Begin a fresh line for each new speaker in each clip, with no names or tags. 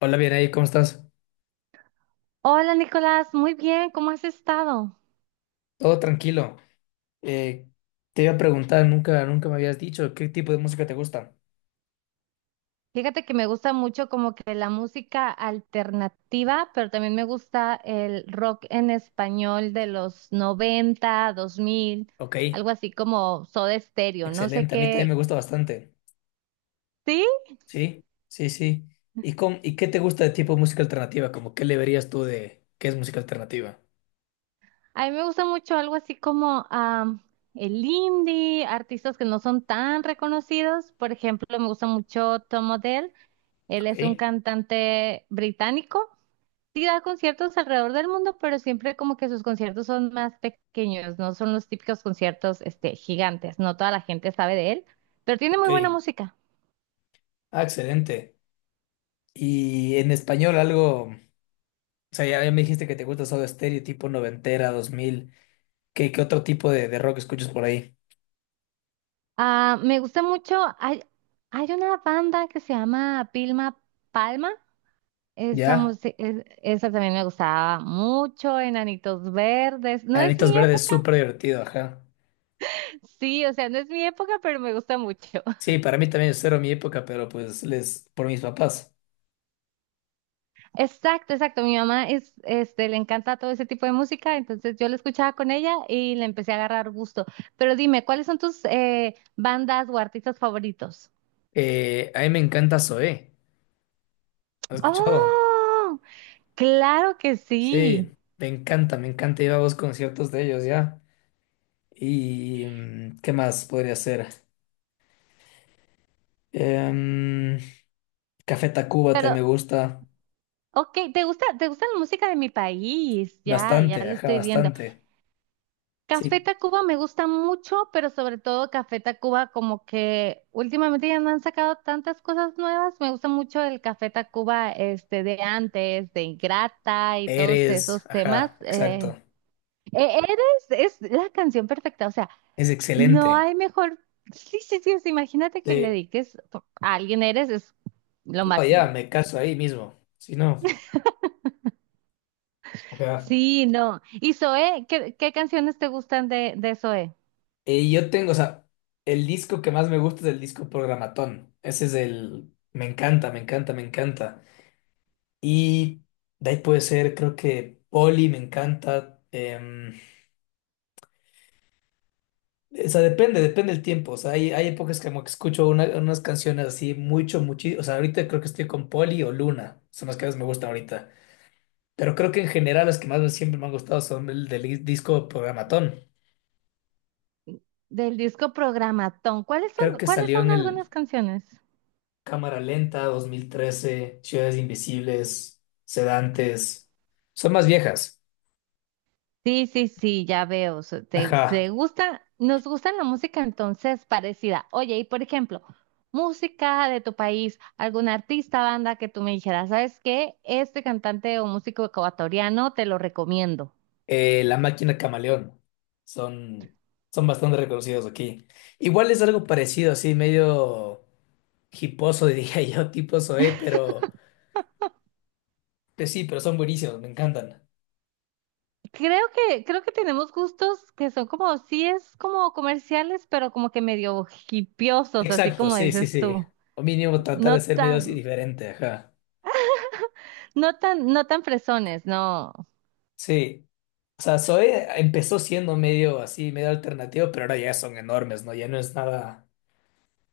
Hola, bien ahí, ¿cómo estás?
Hola Nicolás, muy bien, ¿cómo has estado?
Todo tranquilo. Eh, Te iba a preguntar, nunca me habías dicho qué tipo de música te gusta.
Fíjate que me gusta mucho como que la música alternativa, pero también me gusta el rock en español de los 90, 2000,
Ok,
algo así como Soda Stereo, no sé
excelente. A mí también me
qué.
gusta bastante.
Sí,
Sí, sí, sí. ¿Y, y qué te gusta de tipo de música alternativa? Como, ¿qué le verías tú de qué es música alternativa?
a mí me gusta mucho algo así como el indie, artistas que no son tan reconocidos. Por ejemplo, me gusta mucho Tom Odell, él es un
Ok,
cantante británico. Sí da conciertos alrededor del mundo, pero siempre como que sus conciertos son más pequeños, no son los típicos conciertos gigantes, no toda la gente sabe de él, pero tiene muy buena
ok.
música.
Ah, excelente. ¿Y en español algo? O sea, ya me dijiste que te gusta Soda Stereo, tipo noventera, dos mil. ¿Qué, qué otro tipo de rock escuchas por ahí?
Ah, me gusta mucho, hay una banda que se llama Pilma Palma, esa,
¿Ya?
música, esa también me gustaba mucho, Enanitos Verdes, no es
Anitos
mi
Verdes,
época,
súper divertido, ajá.
sí, o sea, no es mi época, pero me gusta mucho.
Sí, para mí también es cero mi época, pero pues les, por mis papás.
Exacto, exacto. Mi mamá le encanta todo ese tipo de música, entonces yo la escuchaba con ella y le empecé a agarrar gusto. Pero dime, ¿cuáles son tus bandas o artistas favoritos?
A mí me encanta Zoé. ¿Has escuchado?
Oh, claro que sí.
Sí, me encanta ir a los conciertos de ellos ya. Y mm, ¿qué más podría ser? Em, Café Tacuba
Pero,
también me gusta
ok, ¿te gusta la música de mi país? Ya, ya
bastante,
lo
ajá,
estoy viendo.
bastante.
Café
Sí,
Tacuba me gusta mucho, pero sobre todo Café Tacuba como que últimamente ya no han sacado tantas cosas nuevas. Me gusta mucho el Café Tacuba este de antes, de Ingrata y todos
eres,
esos temas.
ajá, exacto.
Eres es la canción perfecta, o sea,
Es
no
excelente.
hay mejor. Sí, sí, sí, o sea, imagínate que le
Sí,
dediques a alguien eres es lo
no, ya
máximo.
me caso ahí mismo. Si no, ajá.
Sí, no. ¿Y Zoé? ¿Qué canciones te gustan de Zoé?
Yo tengo, o sea, el disco que más me gusta es el disco Programatón. Ese es el... Me encanta, me encanta, me encanta. Y de ahí puede ser, creo que Poli me encanta. O sea, depende, depende el tiempo. O sea, hay épocas que como que escucho unas canciones así mucho, muchísimo. O sea, ahorita creo que estoy con Poli o Luna. Son las que más me gustan ahorita. Pero creo que en general las que más siempre me han gustado son el del disco Programatón.
Del disco Programatón. ¿Cuáles
Creo
son,
que
cuáles
salió
son
en
algunas
el...
canciones?
Cámara Lenta, 2013, Ciudades Invisibles, Sedantes. Son más viejas.
Sí, sí, sí, ya veo. so- Te,
Ajá.
te gusta, nos gusta la música entonces parecida. Oye, y por ejemplo, música de tu país, algún artista, banda que tú me dijeras, ¿sabes qué? Este cantante o músico ecuatoriano te lo recomiendo.
La Máquina Camaleón. Son, son bastante reconocidos aquí. Igual es algo parecido, así medio hiposo, diría yo, tipo Zoé, pero pues sí, pero son buenísimos, me encantan.
Creo que tenemos gustos que son como, sí es como comerciales, pero como que medio hipiosos, así
Exacto,
como
sí, sí,
dices
sí.
tú.
O mínimo tratar
No
de ser medio así
tan,
diferente, ajá.
no tan fresones, no.
Sí. O sea, Zoé empezó siendo medio así, medio alternativo, pero ahora ya son enormes, ¿no? Ya no es nada.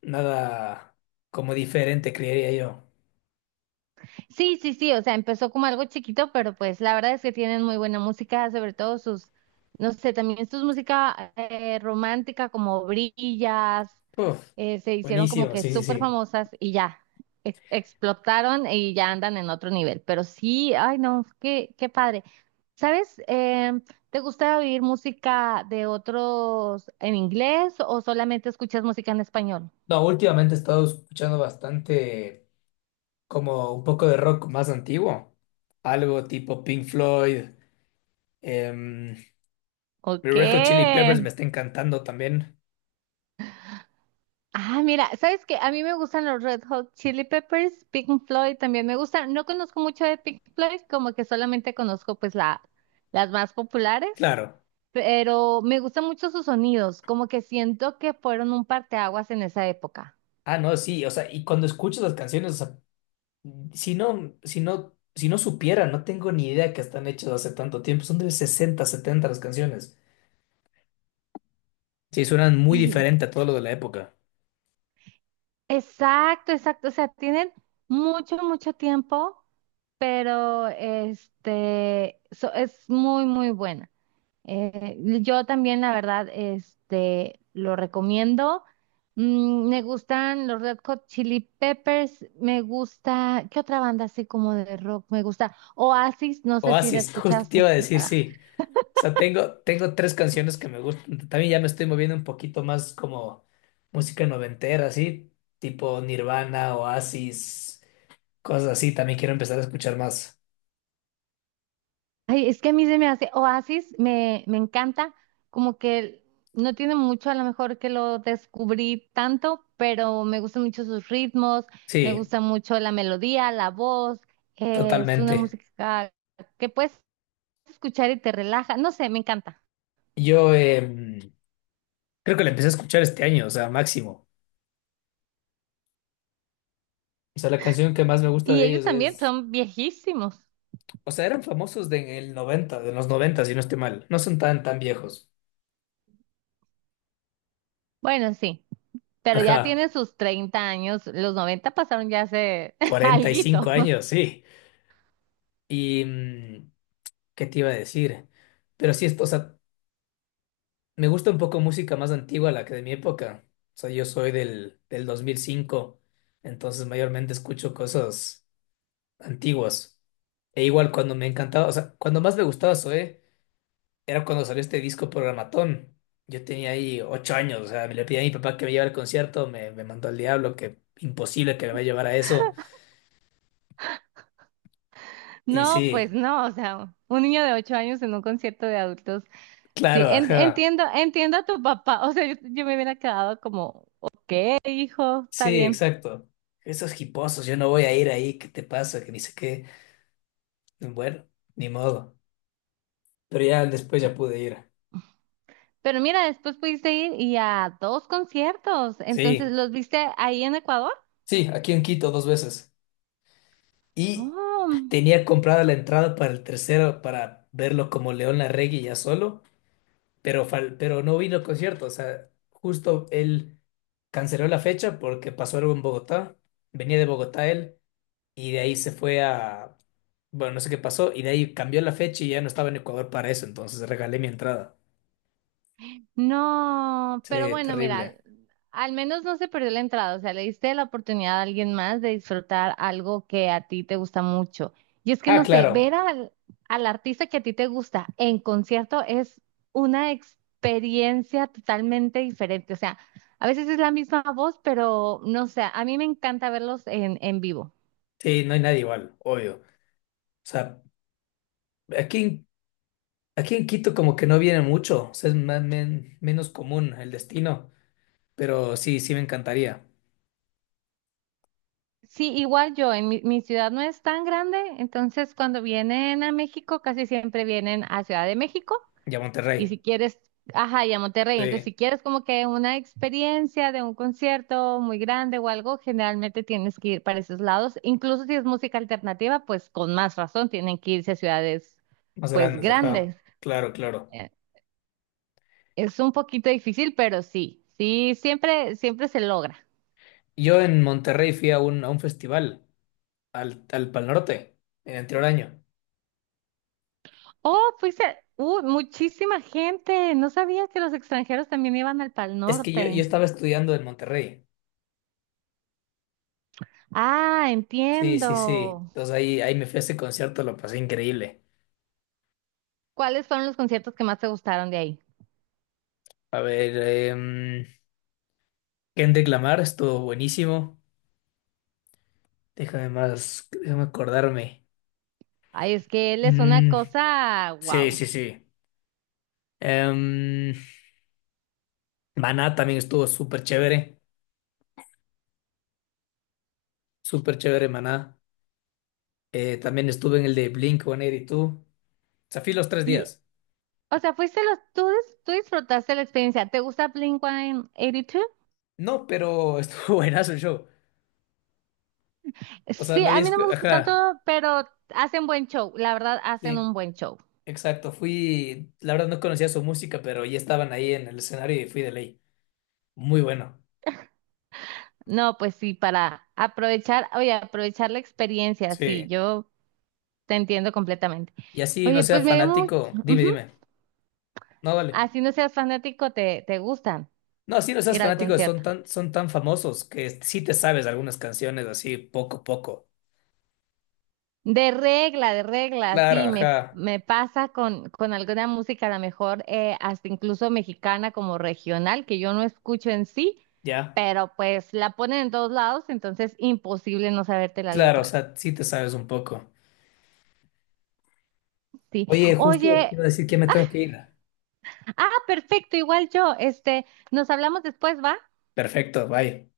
Nada como diferente, creería yo.
Sí, sí, sí, o sea, empezó como algo chiquito, pero pues la verdad es que tienen muy buena música, sobre todo sus, no sé, también sus música romántica como Brillas,
Uf,
se hicieron como
buenísimo,
que
sí, sí,
súper
sí.
famosas y ya, explotaron y ya andan en otro nivel, pero sí, ay no, qué padre. ¿Sabes? ¿Te gusta oír música de otros en inglés o solamente escuchas música en español?
No, últimamente he estado escuchando bastante como un poco de rock más antiguo. Algo tipo Pink Floyd, em,
¿O
Red Hot Chili Peppers
qué?
me está encantando también.
Ah, mira, ¿sabes qué? A mí me gustan los Red Hot Chili Peppers, Pink Floyd también me gustan. No conozco mucho de Pink Floyd, como que solamente conozco pues las más populares,
Claro.
pero me gustan mucho sus sonidos, como que siento que fueron un parteaguas en esa época.
Ah, no, sí, o sea, y cuando escuchas las canciones, o sea, si no, si no, si no supiera, no tengo ni idea que están hechas hace tanto tiempo. Son de 60 70 las canciones. Sí, suenan muy
Sí.
diferente a todo lo de la época.
Exacto, exacto. O sea, tienen mucho, mucho tiempo, pero es muy, muy buena. Yo también, la verdad, lo recomiendo. Me gustan los Red Hot Chili Peppers, me gusta, ¿qué otra banda así como de rock me gusta? Oasis, no sé si la
Oasis, justo te iba
escuchaste.
a decir, sí. O sea, tengo, tengo 3 canciones que me gustan. También ya me estoy moviendo un poquito más como música noventera, así, tipo Nirvana, Oasis, cosas así. También quiero empezar a escuchar más.
Ay, es que a mí se me hace, Oasis me encanta, como que no tiene mucho, a lo mejor que lo descubrí tanto, pero me gustan mucho sus ritmos, me
Sí,
gusta mucho la melodía, la voz, es una
totalmente.
música que pues escuchar y te relaja. No sé, me encanta.
Yo, creo que la empecé a escuchar este año, o sea, máximo. O sea, la canción que más me gusta
Y
de
ellos
ellos
también
es...
son viejísimos.
O sea, eran famosos de en el 90, de los 90 si no estoy mal. No son tan, tan viejos.
Bueno, sí, pero ya
Ajá,
tienen sus 30 años. Los 90 pasaron ya hace
45
alguito.
años, sí. Y... mm, ¿qué te iba a decir? Pero sí, o sea, me gusta un poco música más antigua, la que de mi época. O sea, yo soy del 2005, entonces mayormente escucho cosas antiguas. E igual cuando me encantaba, o sea, cuando más me gustaba Zoé, era cuando salió este disco Programatón. Yo tenía ahí 8 años, o sea, me le pedí a mi papá que me llevara al concierto, me mandó al diablo, que imposible que me vaya a llevar a eso. Y
No,
sí,
pues no, o sea, un niño de 8 años en un concierto de adultos. Sí,
claro,
en-
ajá.
entiendo, entiendo a tu papá. O sea, yo me hubiera quedado como, hijo, está
Sí,
bien.
exacto. Esos hiposos, yo no voy a ir ahí, ¿qué te pasa? Que ni sé qué. Bueno, ni modo. Pero ya después ya pude ir.
Pero mira, después pudiste ir y a dos conciertos. Entonces,
Sí,
¿los viste ahí en Ecuador?
sí, aquí en Quito 2 veces. Y
Oh.
tenía comprada la entrada para el tercero para verlo como León Larregui ya solo, pero, pero no vino al concierto. O sea, justo él canceló la fecha porque pasó algo en Bogotá. Venía de Bogotá él y de ahí se fue a... Bueno, no sé qué pasó y de ahí cambió la fecha y ya no estaba en Ecuador para eso. Entonces regalé mi entrada.
No, pero
Sí,
bueno, mira,
terrible.
al menos no se perdió la entrada, o sea, le diste la oportunidad a alguien más de disfrutar algo que a ti te gusta mucho. Y es que
Ah,
no sé,
claro.
ver al artista que a ti te gusta en concierto es una experiencia totalmente diferente, o sea, a veces es la misma voz, pero no sé, a mí me encanta verlos en vivo.
Sí, no hay nadie igual, obvio. O sea, Aquí, en- aquí en Quito como que no viene mucho, o sea, es más, menos común el destino, pero sí, sí me encantaría.
Sí, igual yo, en mi ciudad no es tan grande, entonces cuando vienen a México casi siempre vienen a Ciudad de México.
Y a
Y si
Monterrey,
quieres, ajá, y a Monterrey, entonces
sí,
si quieres como que una experiencia de un concierto muy grande o algo, generalmente tienes que ir para esos lados. Incluso si es música alternativa, pues con más razón tienen que irse a ciudades
más
pues
grandes, ajá,
grandes.
claro, claro.
Eh, Es un poquito difícil, pero sí, sí, siempre, siempre se logra.
Yo en Monterrey fui a a un festival, al Pal Norte, en el anterior año.
Oh, fuiste, muchísima gente. No sabía que los extranjeros también iban al Pal
Es que yo
Norte.
estaba estudiando en Monterrey,
Ah,
sí, sí, sí.
entiendo.
Entonces ahí me fui a ese concierto, lo pasé increíble.
¿Cuáles fueron los conciertos que más te gustaron de ahí?
A ver, em, Kendrick Lamar estuvo buenísimo. Déjame más, déjame acordarme.
Ay, es que él es una
Mm,
cosa,
sí,
wow.
sí, sí. Em, Maná también estuvo súper chévere Maná. También estuve en el de Blink-182. O sea, fui los tres
Y,
días.
o sea, fuiste tú disfrutaste la experiencia. ¿Te gusta Blink-182?
No, pero estuvo buenazo el show. O sea,
Sí,
no
a
había...
mí no me gusta
Ajá,
tanto, pero hacen buen show. La verdad, hacen
sí,
un buen show.
exacto. Fui, la verdad no conocía su música, pero ya estaban ahí en el escenario y fui de ley. Muy bueno.
No, pues sí, para aprovechar, oye, aprovechar la experiencia,
Sí.
sí, yo te entiendo completamente.
Y así no
Oye,
sea
pues me dio mucho,
fanático, dime, dime. No, vale.
así no seas fanático, te gustan
No, así no seas
ir al
fanático,
concierto.
son tan famosos que sí te sabes algunas canciones así poco a poco.
De regla,
Claro,
sí, me,
ajá,
me pasa con alguna música, a lo mejor hasta incluso mexicana como regional, que yo no escucho en sí,
ya.
pero pues la ponen en todos lados, entonces imposible no saberte la
Claro, o
letra.
sea, sí te sabes un poco.
Sí.
Oye, justo te
Oye,
iba a decir que ya me tengo que ir.
perfecto, igual yo, nos hablamos después, ¿va?
Perfecto, bye.